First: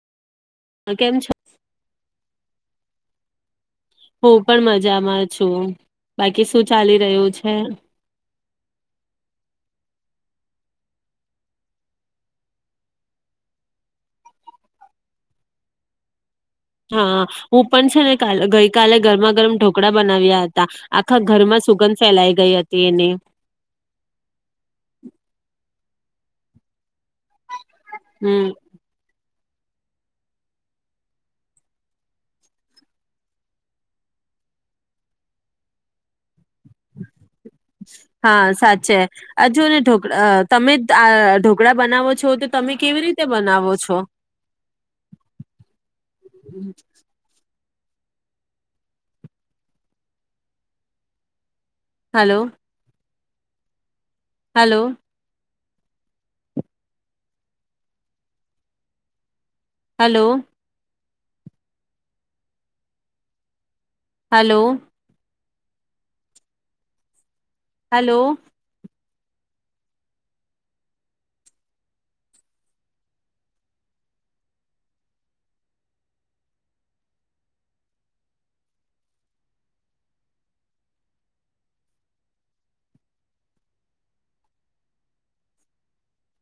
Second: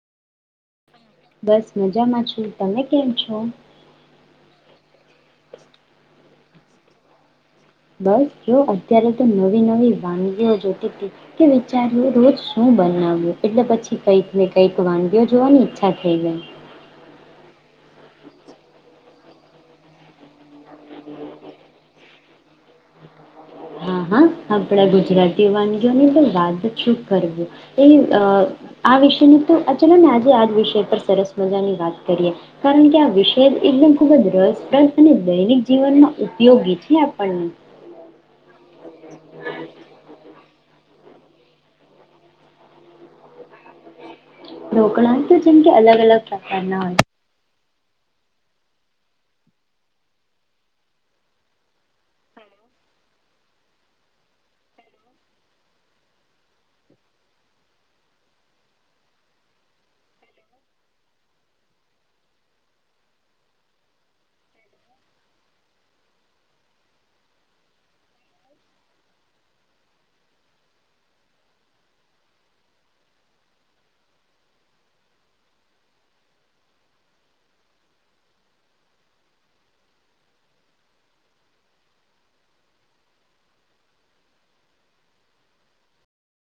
કેમ છો? બસ મજામાં છું. તમે? કેમ છો? હું પણ મજામાં છું. બાકી શું ચાલી રહ્યું છે? બસ જો અત્યારે તો નવી નવી વાનગીઓ જોતી કે વિચાર્યું રોજ શું બનાવ્યું એટલે પછી કઈક ને કઈક વાનગીઓ જોવાની ઈચ્છા થઈ ગઈ. હા હું પણ છે ને ગ ગઈ કલે ગરમા ગરમ ઢોકળા બનાવ્યા હતા. આખા ઘરમાં સુગંધ ફેલાઈ ગઈ હતી એની. જની તો બાદનું છે. કરવું એ હમ્મ આ વિશેનું તો આ ચલોને આજે આ વિષય પર સરસ મજાની વાત કરીએ કારણ કે આ વિષય એકદમ ખૂબ જ રસપ્રદ અને દૈનિક જીવનમાં ઉપયોગી છે આપણને. હા સાચે આ જો ને ઢોકળા તમે આ ઢોકળા બનાવો છો તો તમે કેવી રીતે બનાવો છો. ઢોકડા તો જેમ કે અલગ અલગ પ્રકારના હોય. Hello hello hello hello hello